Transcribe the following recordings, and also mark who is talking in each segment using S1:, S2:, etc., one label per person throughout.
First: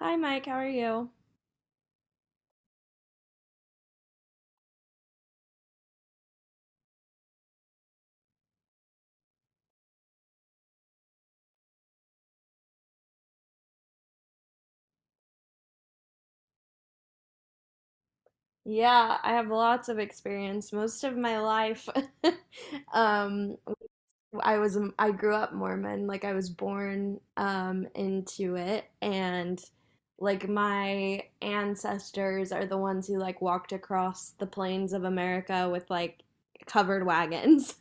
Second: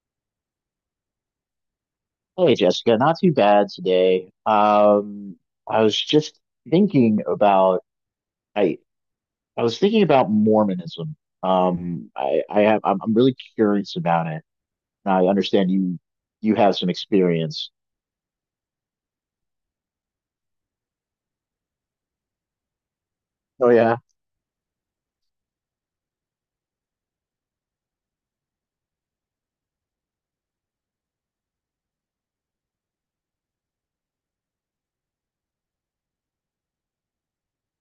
S1: Hi, Mike. How are you?
S2: Hey Jessica, not too bad today. I was just thinking about I I was thinking about Mormonism. I'm really curious about it. And I understand you have some experience.
S1: Yeah, I have lots of experience. Most of my life, um,
S2: Oh yeah.
S1: I was I grew up Mormon. Like I was born into it, and like my ancestors are the ones who like walked across the plains of America with like covered wagons.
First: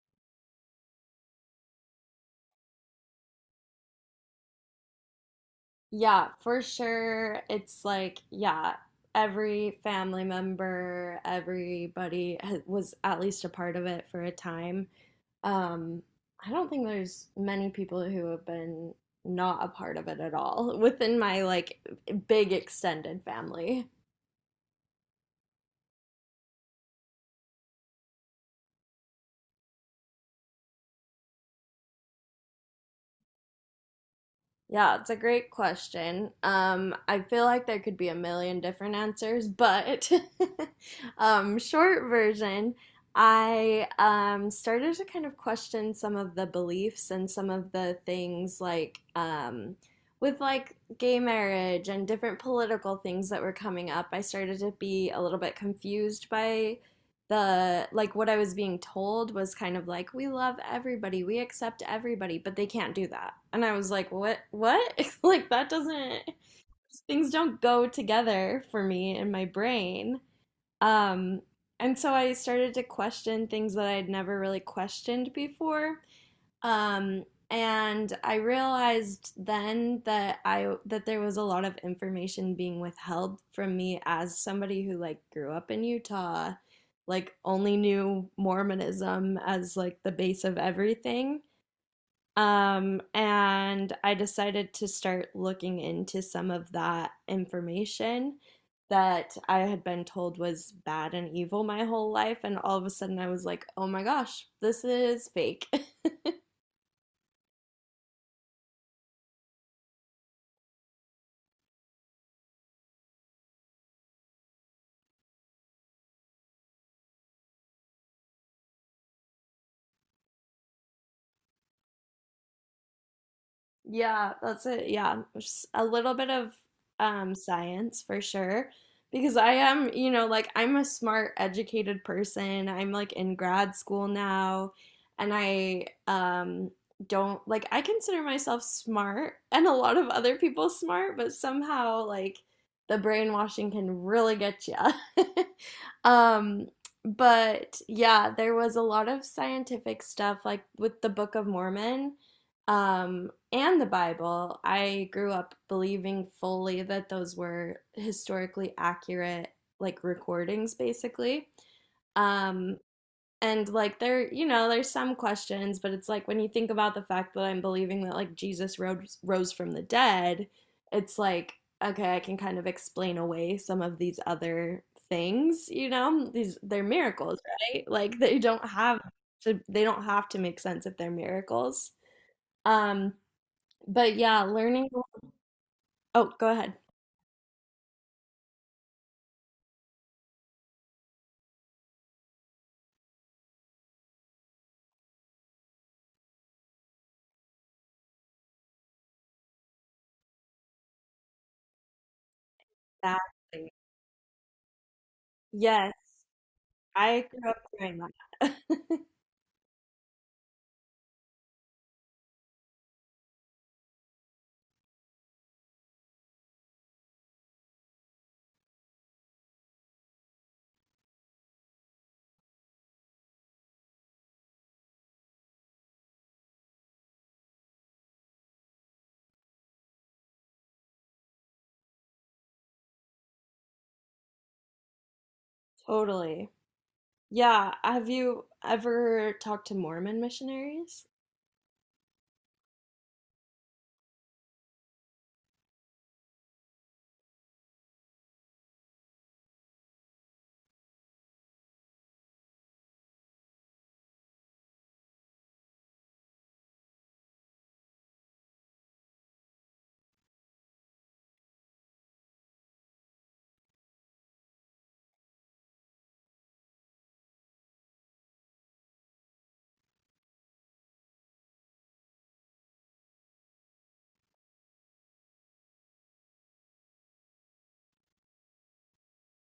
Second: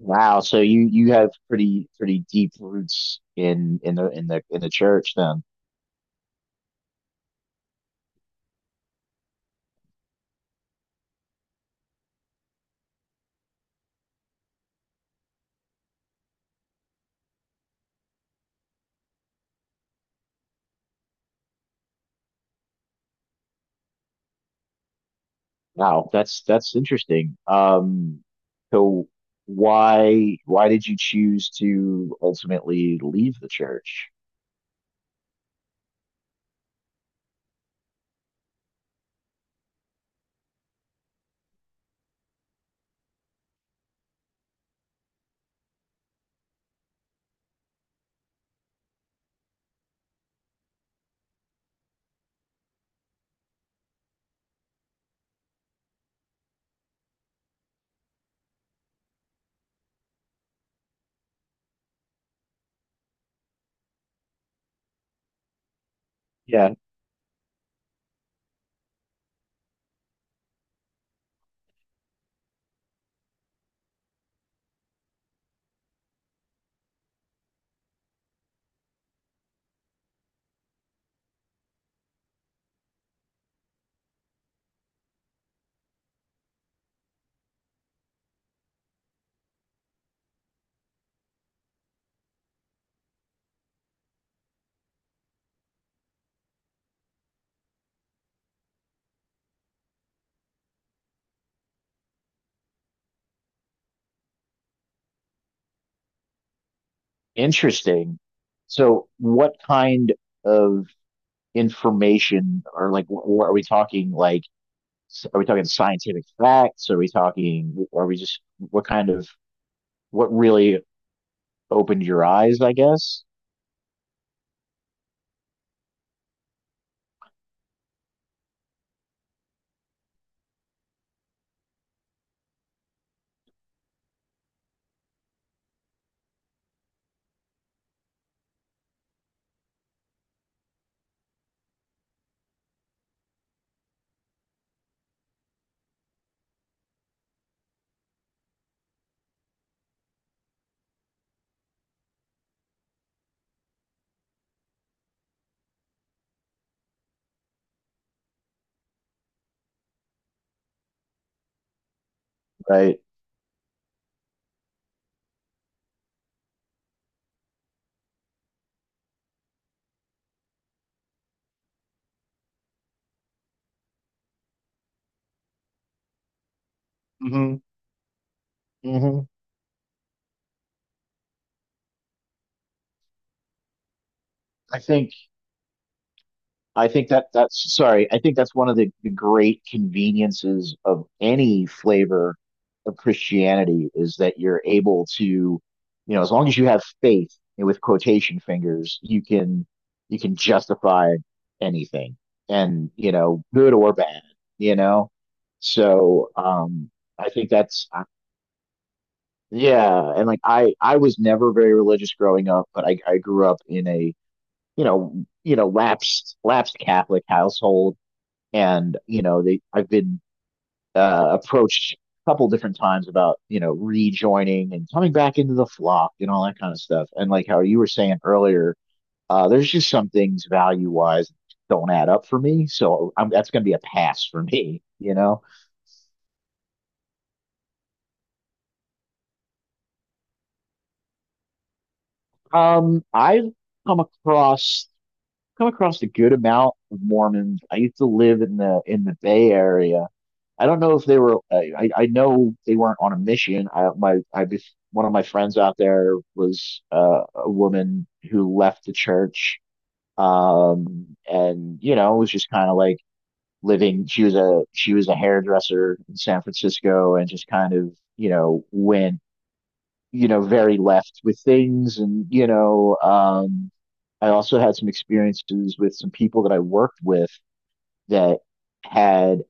S2: Wow, so you have pretty deep roots in the church then.
S1: Yeah, for sure. It's like, yeah, every family member, was at least a part of it for a time. Um, I don't think there's many people who have been not a part of it at all within my like big extended family.
S2: Wow, that's interesting. So why did you choose to ultimately leave the church?
S1: Yeah, it's a great question. I feel like there could be a million different answers, but short version, I started to kind of question some of the beliefs and some of the things like with like gay marriage and different political things that were coming up. I started to be a little bit confused by the like what I was being told was kind of like we love everybody, we accept everybody, but they can't do that. And I was like, "What? What? like that doesn't things don't go together for me in my brain." Um and so I started to question things that I'd never really questioned before. Um, and I realized then that there was a lot of information being withheld from me as somebody who like grew up in Utah, like only knew Mormonism as like the base of everything. And I decided to start looking into some of that information that I had been told was bad and evil my whole life. And all of a sudden I was like, oh my gosh, this is fake.
S2: Interesting. So, what kind of information, or like, what are we talking? Like, are we talking scientific facts? Are we talking? Are we just what kind of what really opened your eyes? I guess,
S1: Yeah, that's it. Yeah, just a little bit of science for sure. Because I am, you know, like I'm a smart, educated person. I'm like in grad school now, and I don't like I consider myself smart and a lot of other people smart, but somehow like the brainwashing can really get you. Um, but yeah, there was a lot of scientific stuff like with the Book of Mormon and the Bible, I grew up believing fully that those were historically accurate, like recordings, basically. Um,
S2: right?
S1: and like there, you know, there's some questions, but it's like when you think about the fact that I'm believing that like Jesus rose from the dead, it's like okay, I can kind of explain away some of these other things, you know? These they're miracles,
S2: Hmm.
S1: right? Like
S2: Hmm.
S1: they don't have to make sense if they're miracles. Um, but yeah,
S2: I
S1: learning.
S2: think
S1: Oh, go ahead.
S2: I think that that's sorry. I think that's one of the great conveniences of any flavor of Christianity is that you're able to, you know, as long as you have faith and with quotation fingers, you can justify anything and, you know,
S1: Exactly.
S2: good or bad, you know?
S1: Yes,
S2: So,
S1: I
S2: I
S1: grew
S2: think
S1: up
S2: that's
S1: doing that.
S2: yeah, and like I was never very religious growing up, but I grew up in a, lapsed Catholic household, and you know they I've been approached a couple different times about, you know, rejoining and coming back into the flock and all that kind of stuff. And like how you were saying earlier, there's just some things value wise don't add up for me, so that's going to be a pass for me. You know,
S1: Totally. Yeah. Have you ever talked to Mormon missionaries?
S2: I've come across come across a good amount of Mormons. I used to live in the Bay Area. I don't know if they were. I know they weren't on a mission. I my I bef- One of my friends out there was a woman who left the church, and you know was just kind of like living. She was a hairdresser in San Francisco, and just kind of, you know, went, you know, very left with things, and you know. I also had some experiences with some people that I worked with that had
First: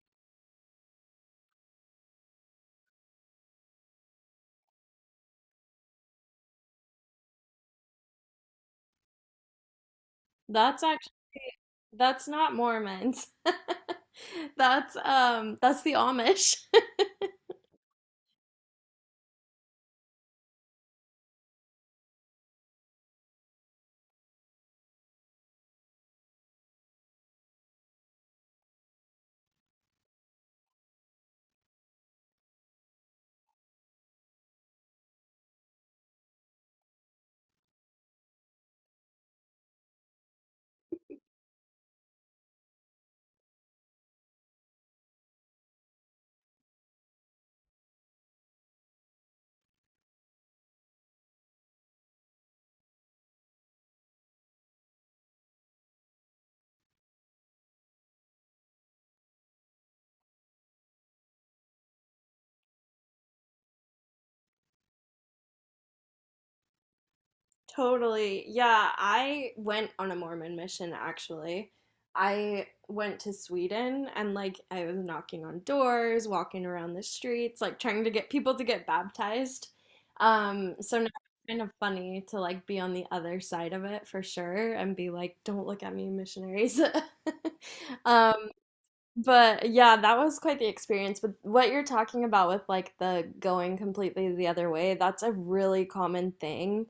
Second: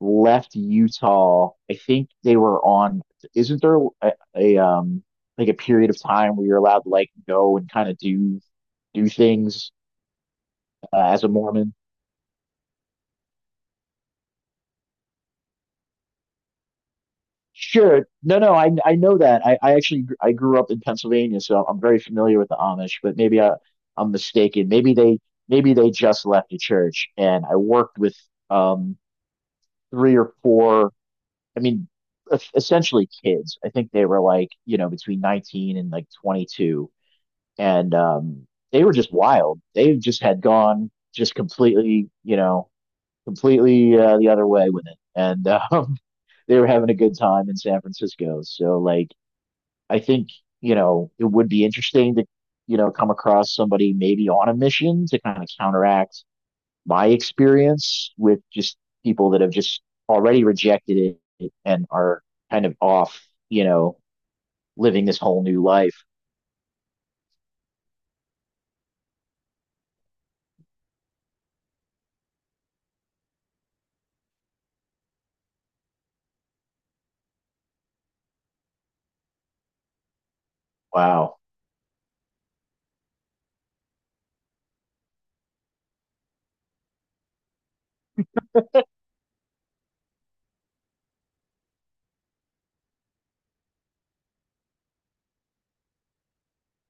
S2: left Utah. I think they were on, isn't there a, a like a period of time where you're allowed to like go and kind of do things
S1: That's actually
S2: as a Mormon?
S1: that's not Mormons. That's the Amish.
S2: Sure. No, no, I know that. I actually gr- I grew up in Pennsylvania, so I'm very familiar with the Amish, but maybe I I'm mistaken. Maybe they just left the church, and I worked with um three or four, I mean, essentially kids. I think they were like, you know, between 19 and like 22, and they were just wild. They just had gone just completely, you know, completely the other way with it, and they were having a good time in San Francisco. So, like, I think, you know, it would be interesting to, you know, come across somebody maybe on a mission to kind of counteract my experience with just people that have just already rejected it and are kind of off, you know, living this whole new life.
S1: Totally. Yeah, I went on a Mormon mission actually. I went to Sweden and like I was knocking on doors, walking around the streets, like trying to get people to get baptized. So now
S2: Wow,
S1: it's kind of funny to like be on the other side of it for sure and be like, don't look at me, missionaries. Um, but yeah, that was quite the experience. But what you're talking about with like the going completely the other way, that's a really common thing.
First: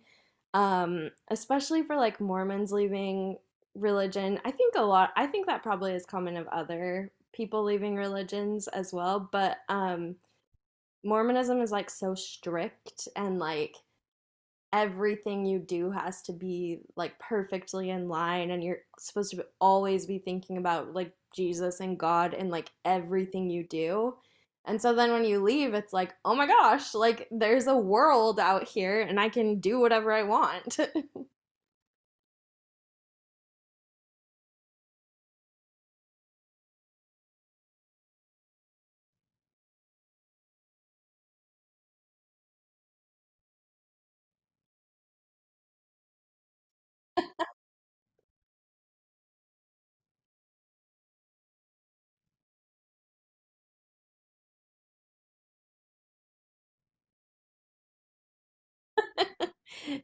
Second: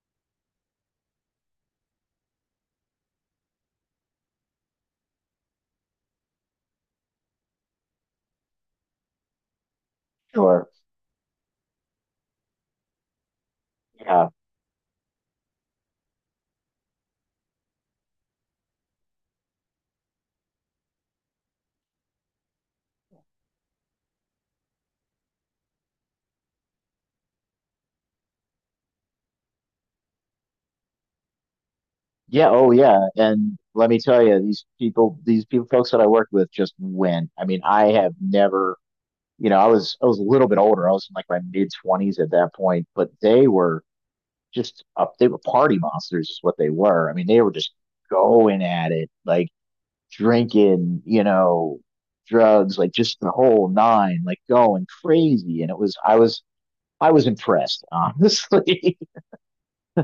S1: Especially for like Mormons leaving religion. I think a lot, I think that probably is common of other people leaving religions as well. But
S2: sure,
S1: Mormonism is like so strict and like
S2: yeah.
S1: everything you do has to be like perfectly in line and you're supposed to always be thinking about like Jesus and God and like everything you do. And so then when you leave it's like, "Oh my gosh, like there's a world out here and I can do whatever I want."
S2: Yeah, oh yeah. And let me tell you, these people, folks that I worked with just went. I mean, I have never, you know, I was a little bit older. I was in like my mid twenties at that point, but they were just up, they were party monsters is what they were. I mean, they were just going at it, like drinking, you know, drugs, like just the whole nine, like going crazy. And it was I was I was impressed, honestly.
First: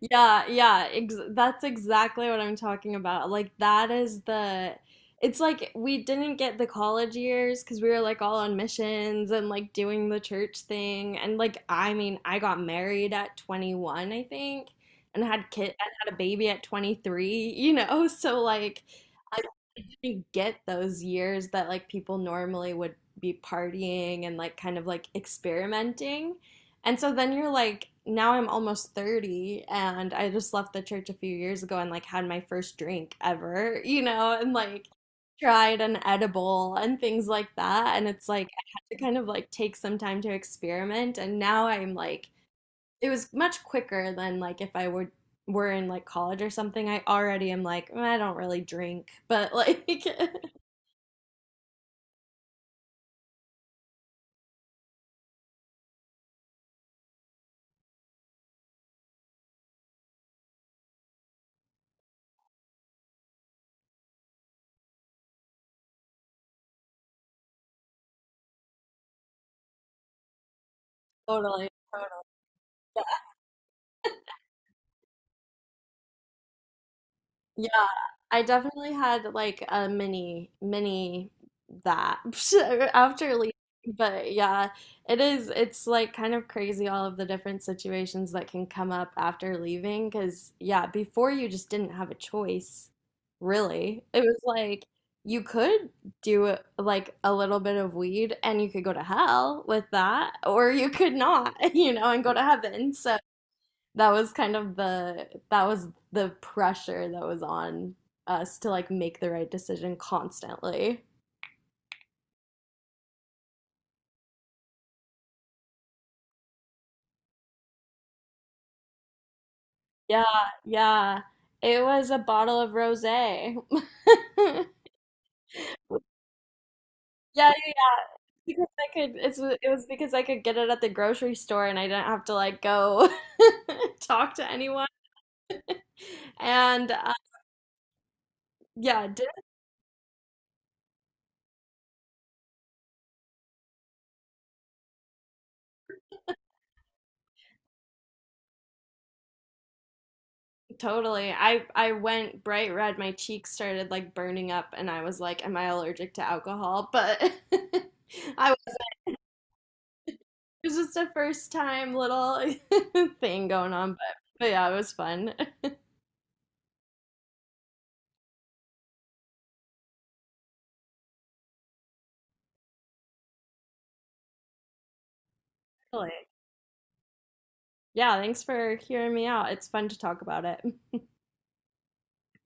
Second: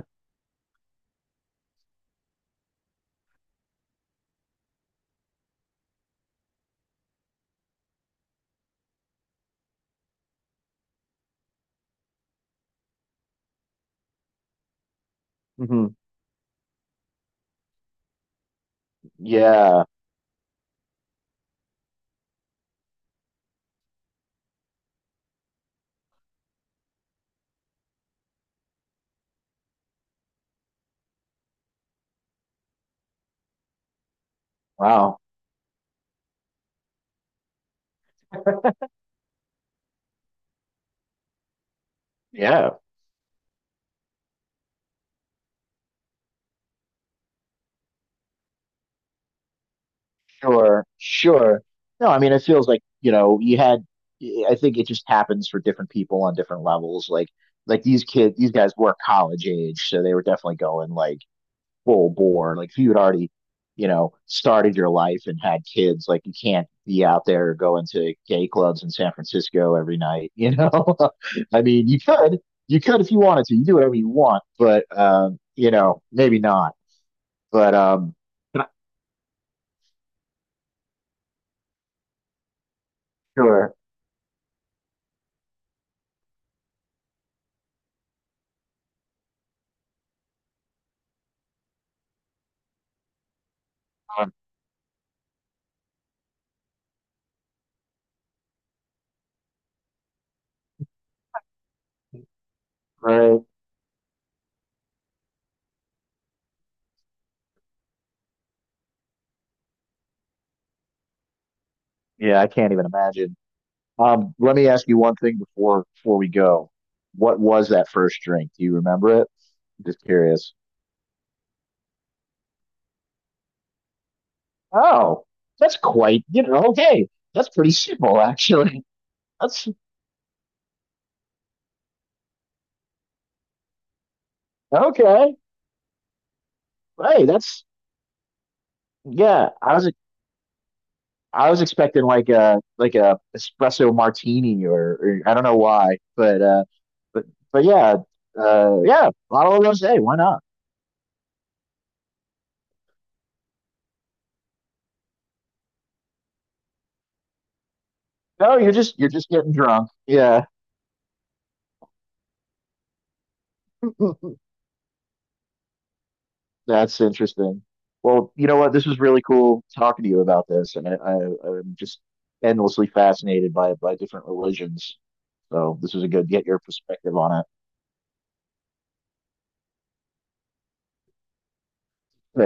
S1: Yeah, yeah, ex that's exactly what I'm talking about. Like that is the it's like we didn't get the college years because we were like all on missions and like doing the church thing and like I mean, I got married at 21, I think, and had kid and
S2: Hmm.
S1: had a baby at 23, you know? So like I
S2: Yeah.
S1: didn't get those years that like people normally would be partying and like kind of like experimenting. And so then you're like, now I'm almost 30 and I just left the church a few years ago and like had my first drink ever, you know, and like
S2: Wow.
S1: tried an edible and things like that. And it's like, I had to kind of like take some time to experiment. And now I'm like,
S2: Yeah.
S1: it was much quicker than like if I were in like college or something. I already am like, "Mm, I don't really drink, but like
S2: Sure, sure. No, I mean, it feels like, you know, I think it just happens for different people on different levels. Like these kids, these guys were college age, so they were definitely going like full bore. Like, if you had already, you know, started your life and had kids, like, you can't be out there going to gay clubs in San Francisco every night, you know? I
S1: totally,
S2: mean,
S1: totally.
S2: you could if you wanted to, you do whatever you want, but, you know, maybe not.
S1: Yeah,
S2: But,
S1: I
S2: Can I,
S1: definitely had like a mini that after leaving.
S2: sure.
S1: But yeah, it is it's like kind of crazy all of the different situations that can come up after leaving because yeah, before you just didn't have a choice, really. It
S2: Um,
S1: was like you could like a little bit of weed and you could go to hell with that, or you could not, you know, and go to heaven. So
S2: right.
S1: that was the pressure that was on us to like make the right decision constantly.
S2: Yeah, I can't even imagine. Let me ask you one thing before we go. What was that first drink? Do you remember it? Just
S1: Yeah,
S2: curious.
S1: yeah. It was a bottle of rosé.
S2: Oh, that's quite, you know, okay. That's
S1: Yeah,
S2: pretty
S1: yeah, yeah.
S2: simple,
S1: Because
S2: actually.
S1: I could it's
S2: That's
S1: it was because I could get it at the grocery store and I didn't have to like go talk to anyone.
S2: okay.
S1: And
S2: Hey, that's
S1: yeah,
S2: yeah. I was expecting like a espresso martini, or I don't know why, but but but yeah, yeah, bottle of rosé. Why not?
S1: Totally. I went bright red. My cheeks started like burning up, and I was like, "Am I allergic to alcohol?" But I
S2: No,
S1: was,
S2: you're just getting drunk. Yeah.
S1: it was just a first time little thing going on. But but yeah, it was fun.
S2: That's interesting. Well, you know what? This was really cool talking to you about this, and, I'm just endlessly fascinated by different religions. So this was a
S1: Totally.
S2: good get your perspective on
S1: Yeah, thanks for hearing me out. It's fun to talk about it.
S2: it.